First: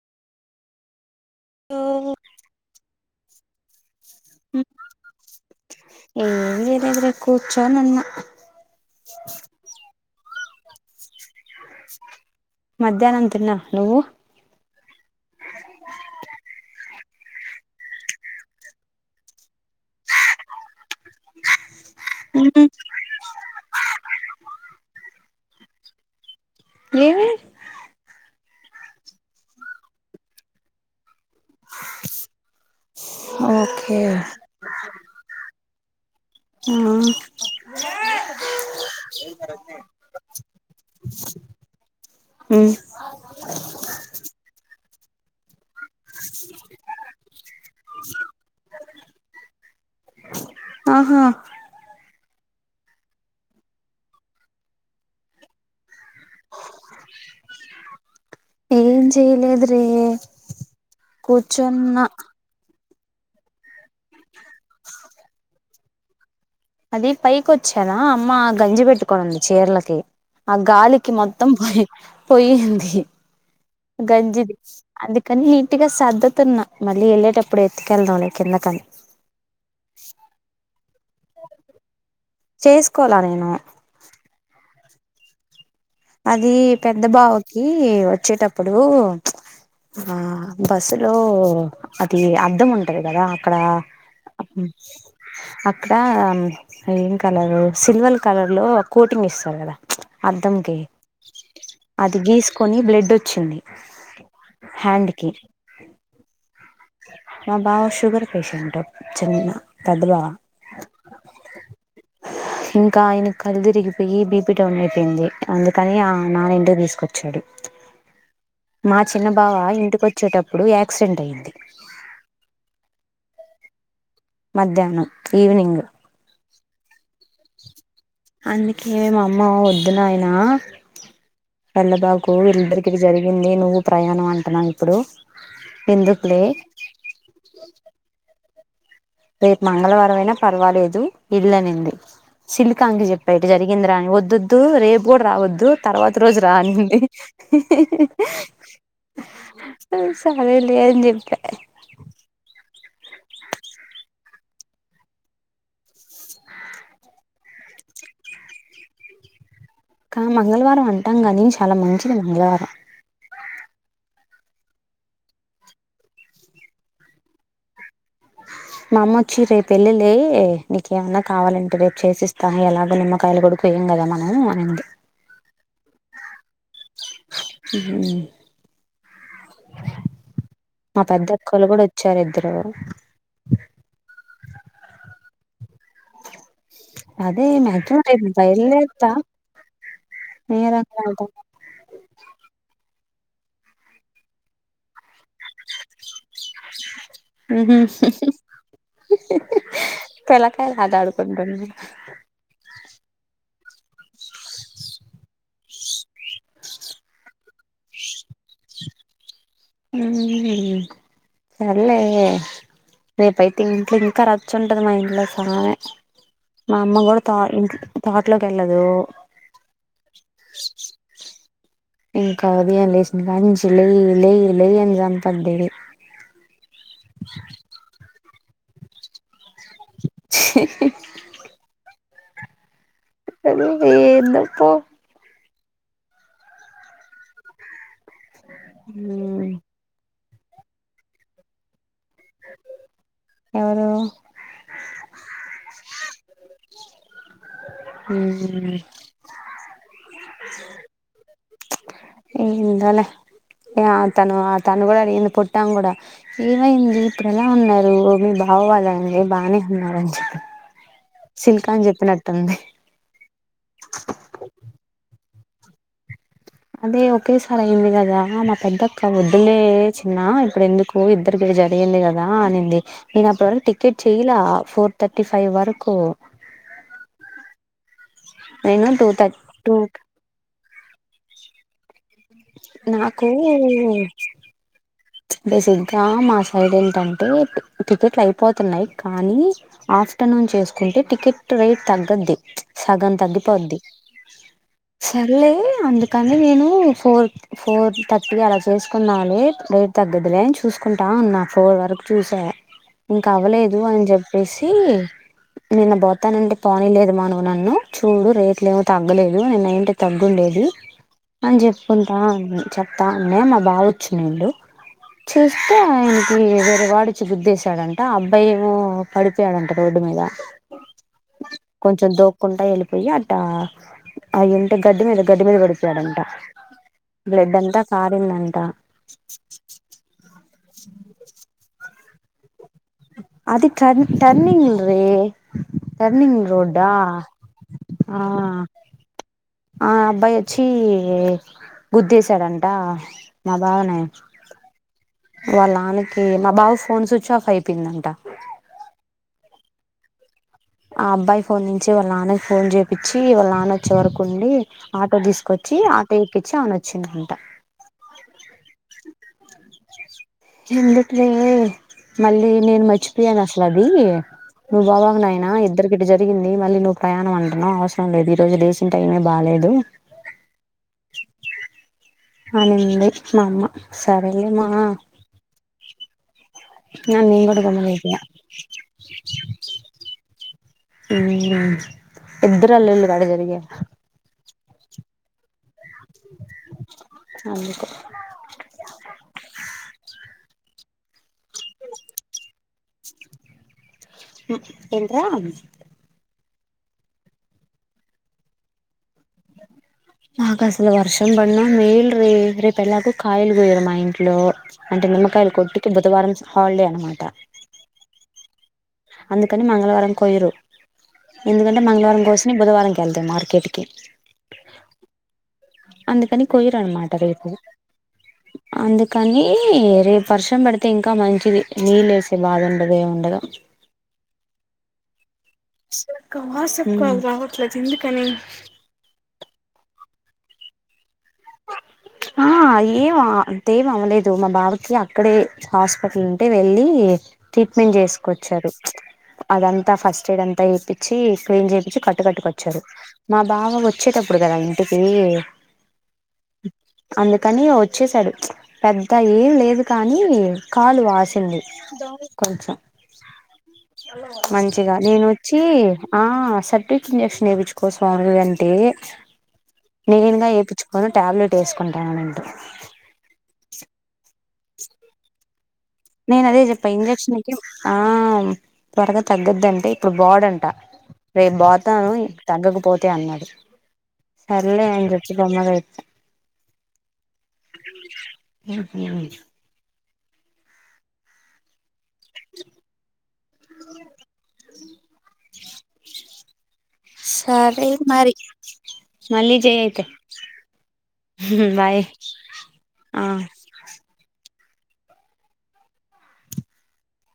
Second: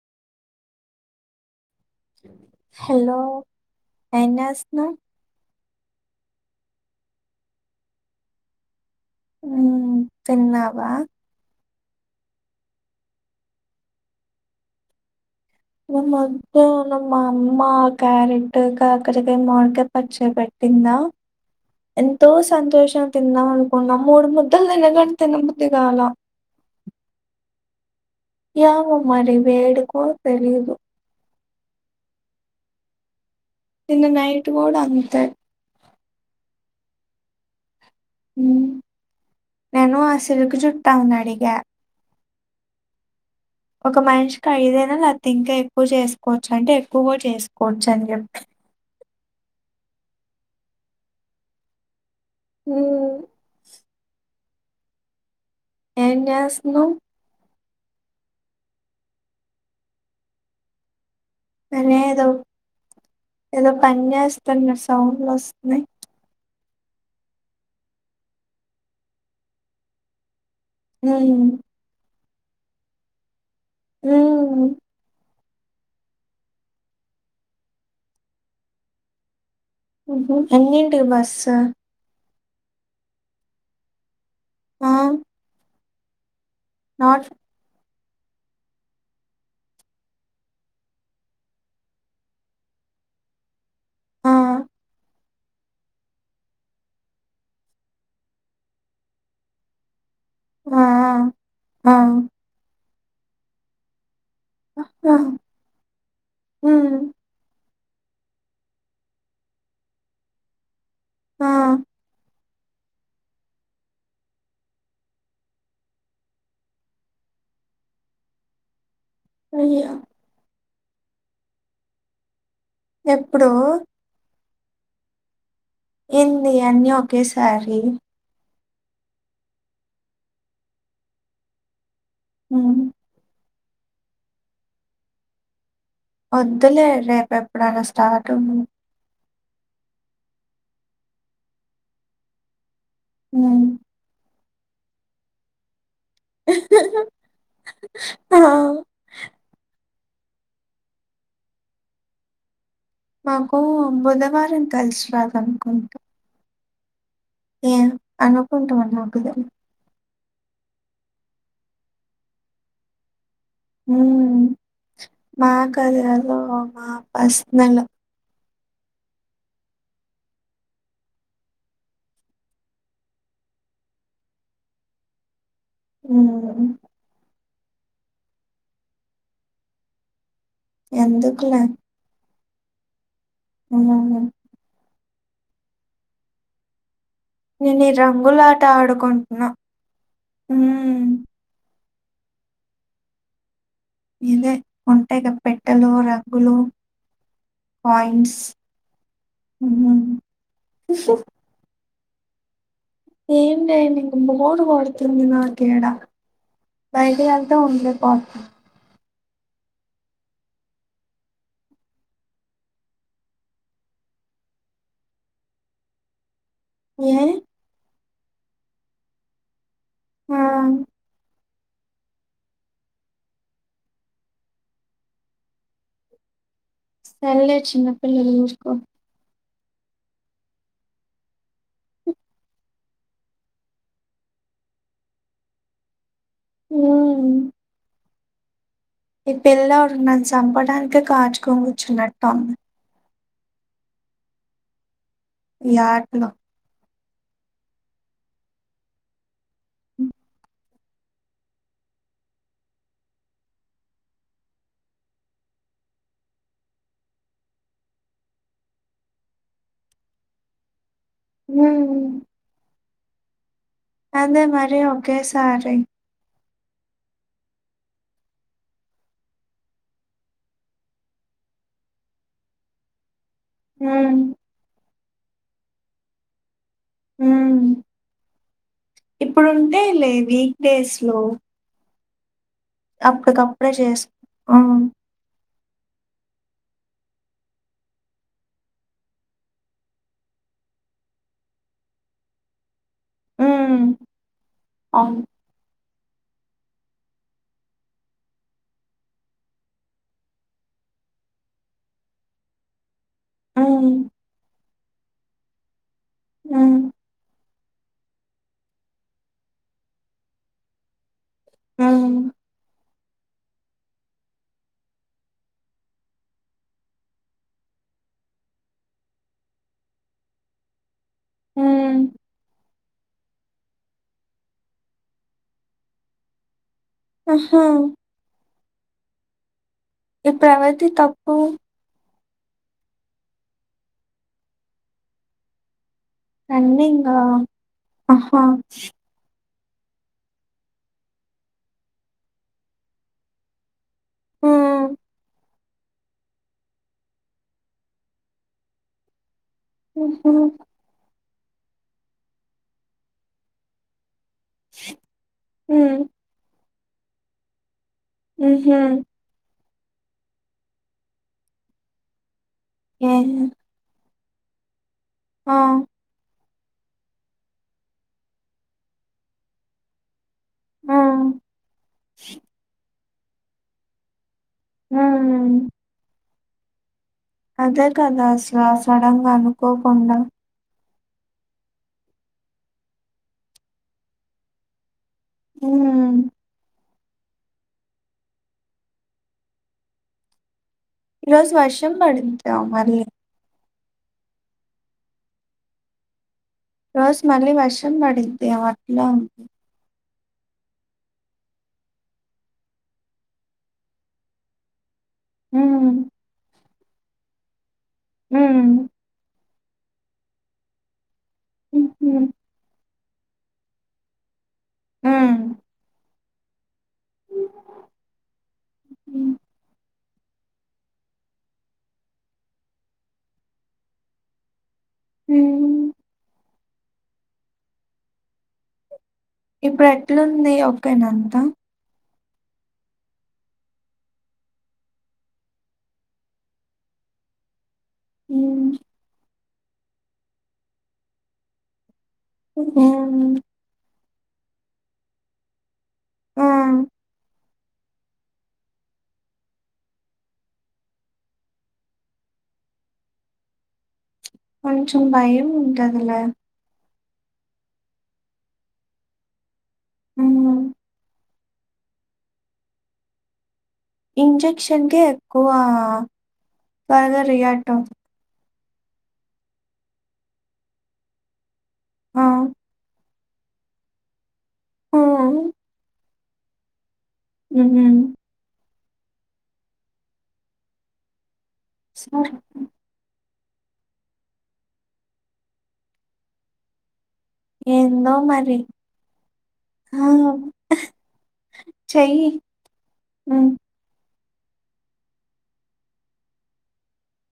Hello ఏం చేస్తున్నావ్ ఏం లేదురా కూర్చుని ఉన్న తిన్నావా మధ్యాహ్నం తిన్నా నువ్వు మధ్యాహ్నం మా అమ్మ క్యారెట్ కాకరకాయ మామిడికాయ పచ్చడి పెట్టి ట్టిందా ఎంతో సంతోషంగా తిందాం అనుకున్నా మూడు ముద్దలు తినగానే తినబుద్ధి కాలా ఏమి ఏమో మరి వేడికో తెలీదు ఓకే నిన్న ఆ నైట్ కూడా అంతే నేను ఆ సిల్క్ జుట్టామెనీ అడిగా హమ్ ఒక మనిషికి ఐదేనా లేపోతే ఇంకేం ఎక్కువ చేసుకోవచ్చా అంటే ఎక్కువకూడ చేసుకోవచ్చు అని చె ఆహా అ ఏం చేస్తున్నావ్ ఏం చేయలేదురా అనే కూర్చోనున్న ఏదో ఏదో పని చేస్తున్నట్టు సౌండ్లు వస్తున్నయి అది పైకొచ్చానా అమ్మ గంజి పెట్టుకొనింది చీరలకి ఆ గాలికి మొత్తం హ్మ్. పోయి పోయింది గంజిది హ్మ్. అందు కనీ నీట్గా సర్ద్దతున్నా మళ్ళీ వెళ్ళేటప్పుడు ఉత్తి ఉతికెళ్దాం లే కిందకని ఉహు ఎన్నింటికి బస్సు చేసుకోలా నేను ఆ అది పెద్ద నాట్ బావకి వచ్చేటప్పుడు ప్చ్ ఆ బస్సులో అది అద్దం ఉంటది కదా అక్కడ ఆ! ఆపటి నుంచి అక్కడ ఏం కలరు సిల్వర్ కలర్ లోఒక కోటింగ్ ఇస్తారు కదా అద్దం కి ఆ! ఆ! అది గీసుకొని బ్లడ్ వచ్చింది హ్యాండ్ ఆ! కి హ్మ్. మా బావ షుగర్ పేషెంట్ చిన్న దెబ్బలా ఆ ఇంకా ఆయన కి కళ్ళ తిరిగిపోయి బీపీ డౌన్ అయిపోయింది అందుకని నాన ఆ ఇంటికి తీసుకొచ్చారు అ మా చిన్న బావ అయ్యో! ఇంటికి వచ్చేటప్పుడు యాక్సిడెంట్ అయ్యింది ఎప్పుడూ మధ్యాహ్నం ఈవినింగ్ ఏంది అన్నీ ఒకేసారి అందుకే మా అమ్మ వద్దున ఆయన ఎల్ల బాగు కు హ్మ్. ఇద్దరికి జరిగింది నువ్వు ప్రయాణం అంటున్నావు ఇప్పుడు ఎందుకులే వద్దులే రేపు ఎప్పుడైనా స్టార్ట్ అ ను రేపు మంగళవారం అయినా పర్వాలేదు వెల్లనింది సిల్ ఇంటి కి చెప్పా ఇట్ట హ్మ్. జరిగింది రాఅని వద్దొద్దు రేపు కూడా రావద్దు తర్వాత రోజు రా అనిందిడి ఆ! సరేలే అని చెప్పా మాకు బుధవారం కలిసి రాదునుకుంటా ఏం అనుకుంట మరి నాకూ తెల్ కా మంగళవారం అంటాం కానీ చాలా మంచిది మంగళవారం మ్ మా కాదిలో మా పర్స్ నల్ మా అమ్మ వచ్చి రేపు ఎల్లులే నీకేమన్నా కావాలంటే రేపు చేసిస్తాను ఎలాగో నిమ్మకాయల కొడుకు ఏం ఎల్లమనూ అనింది మ్ మ్ మా ఎందుకులే పెద్దక్కోళ్లు కూడా వచ్చారు ఇద్దరు మ్ అదే నేను ఈ మధ్యాహ్నమైంది రంగులాట బయల్దేరతా ఆడుకుంటున్నా నేర హ్మ్. [unintelligible] ఇదే ఉంటాయిగా పెట్టలు రగ్గులు మ్ హు హ్మ్. తల కాయ లాట ఆడుకుంటుంది ఏం చేయను ఇంక బోర్ కొడుతుంది నాకు ఎండ బయటకెల్తె ఉండలేకపోతనం మ్.. ఉమ్.. సర్లే రేపైయితే ఇంట్లో ఇంకా రచ్చుంటది మా ఇంట్లొ సామి మా అమ్మ ఏ కూడా త ఇంట్ల తోటలోకి వెళ్ళదు ఆ ఇంక ఉదయం లేసినకాడ్నించి లేయ్ లేయ్ లేయ్ అని సంపద్ది సర్లె‌ చిన్న పిల్లవి ఊరుకో సరిపోయింద పొ మ్ ఈ పిల్లోడు నన్ను చంపడానికే కాచుకొని కూర్చున్నట్టుంది ఎవరు ఈ ఆటలో ఊ ఉ ఎందోలే ఏ తను ఆ తను కూడా అడిగింది పొట్ట ఆమె కూడా ఏమైంది ఇప్పుడు ఎలా ఉన్నారు మీ బా అవ్వాలండి బానే ఉన్నారని చెప్ప సిల్కా అని హ్మ్. చెప్పినట్టుంది అదే మరి ఒకేసారి అదే ఒకేసారి అయింది కదా మా పెద్దక్క వద్దులే చిన్న ఇప్పుడు ఎందుకు ఇద్దరికి జరిగింది కదా అనింది నేను అప్పుడు వరకు టికెట్ హ్మ్. చేయలా ఫోర్ తథర్టీ ఫైవ్ వరకు ఊ నేను టూ థర్ ఇప్పుడు టూ ఉంటాయ్ లే వీక్డేస్ లో నాకు అప్పుకప్పుడే చేసుకొం బేసిక్గా మా సైడ్ ఏంటంటే టికెట్లు అయిపోతున్నాయి కానీ ఆఫ్టర్నూన్ చేసుకుంటే టికెట్ రేట్ తగ్గుద్ది సగం తగ్గిపోద్ది హ్మ్. అవును. సర్లే అందుకు కానీ నేను ఫోర్ ఫోర్ థర్టీ అలా చేసుకున్నా లే లేట్ తగ్గదులేని చూసుకుంటా ఉన్న ఫోర్ వరకు చూసా ఇంక అవ్వలేదు హ్మ్. అని చెప్పేసి తీ నిన్న పోతానంటే పోనీ హ్మ్. లేదు మన నన్ను చూడు రేట్లు ఏమో తగ్గలేదు నీన్న అయ్యుంటే తగ్గుండేది అని హ్మ్. చెప్పుకుంటా ఉన్నా చెప్తా అన్నా మా బావ వచ్చినాడు చూస్తే ఆయనకి వేరే వాడు వచ్చి గుద్దేశాడంట అబ్బాయి ఏమో పడిపోయాడంట రోడ్డు మీద హ్మ్. కొంచెం దోక్కుంటా వెళ్ళిపోయి అటి ఆ అయ్యుంటే గడ్డి మీద గడ్డి మీద పడిపోయాడంట బ్లెడ్ ఆహా! అంతా కారింది అంట ఇప్పుడు ఎవరిది తప్పు అది టర్ టర్నింగ్ రే టర్నింగ్ రోడ్ ఆ రన్నింగా? ఆహా! ఆ అబ్బాయి వచ్చి గుద్దేశాడంట మా బావనీ హ్మ్. వాళ్ళ నాన్నకి మా బావ ఫోన్ స్విచ్ ఆఫ్ అయిపోయిందంట ఉహు ఆ అబ్బాయి ఫోన్ నుంచి వాళ్ళ ఆన్నకి ఫోన్ చేయించి వాళ్ళ ఆన్న వచ్చే వరకు ఉండి ఆటో తీసుకొచ్చి హ్మ్. ఆటో ఎక్కిచ్చి ఆమె వచ్చిందంట ఉహు ఎందుకలే మళ్ళీ నేను మర్చిపోయాను ఏహ్! అసలు అది నువ్వు పోవాకు నాయనా ఆ! ఇద్దరికి ఇట్ల జరిగింది మళ్ళీ నువ్వు ప్రయాణం అంటున్నావ్ అవసరం లేదు ఈ రోజు లేసిన టైమే బాలేదు ఊ అనింది మా అమ్మ సరేలే మా హ్మ్. అని నేను కూడా అదే గమ్మున అయిపోయా కదా అసలు సడంగా అనుకోకుండా ఉ ఇద్దరు అల్లుళ్లకి అదే జరిగి ఊ అందుకు ఈ రోజు వర్షం పడిందా మళ్ళీ అ ఎంటిరా రోజు మళ్ళీ వర్షం పడింది ఏం అట్లా మాకు అసలు వర్షం బడిన మేల్ రీ రేపు ఎలాగూ కాయలు గోయరు మా ఇంట్లో అంటే నిమ్మకాయలు కొట్టుకి హ్మ్. బుధవారం హాలిడే అన్నమాట హామ్ అందుకని మంగళవారం పోయరు ఎందుకంటే మంగళవారం హ్మ్. కోసినై బుధవారంకి ఎల్తాయి మార్కెట్ కి ఉ అందుకని కోయర్అన్నమాట రేపు అందుకని రేపు వర్షం పడితే ఇంకా మంచిది నీళ్లేసే బాధ ఉండదు ఏం ఉండ [unintelligible] హ్మ్. అసలు కాల్ సక్కగా రావట్లేదు ఎందుకని ఇప్పుడు ఎట్లుంది ఓకేనా అంతా ఆ ఏం అంతేం అవ్వలేదు మా బాబకి అక్కడే హాస్పిటల్ ఉంటే వెళ్ళి [unintelligible] క్లీన్ చేసుకొచ్చారు హ్మ్. అదంతా ఫస్ట్ ఎయిడ్ అంతా చేపిచ్చి క్లీన్ చేపిచ్చి కట్టు కట్టుకొచ్చారు మా హ్మ్. బావ వచ్చేటప్పుడు కదా ఇంటికి ఆ కానీ వచ్చసాడు పెద్ద ఏం లేదు కానీ కాలు వాసింది కొంచం [inaudible] మంచిగా కొంచెం భయం నేనొచ్చి ఉంటదిలే. ఆ అస ఇంజక్షన్ వేయించుకో స్వామి అంటే నేన్ద హ్మ్. వేపిచ్చుకోను టాబ్లెట్ వేసుకుంటానంటూ ఇంజక్షన్ కే ఎక్కువ నేను అదే చెప్ప త్వరగా ఇంజెక్షన్కి రియాక్ట్ అవు ఆ త్వరగా తగ్గుదంటే ఇప్పుడు బోడుఅంట రేపు బోతాను ఆ! తగ్గకపో అన్నాడు సర్లే అని చెప్పే హ్మ్. గమ్మున ఉమ్ ఉ స్కూలుకు [inaudible] సరే మరి మళ్ళీ జై ఆ! అయితే బాయ్ చెయ్యి. ఆ హ్మ్.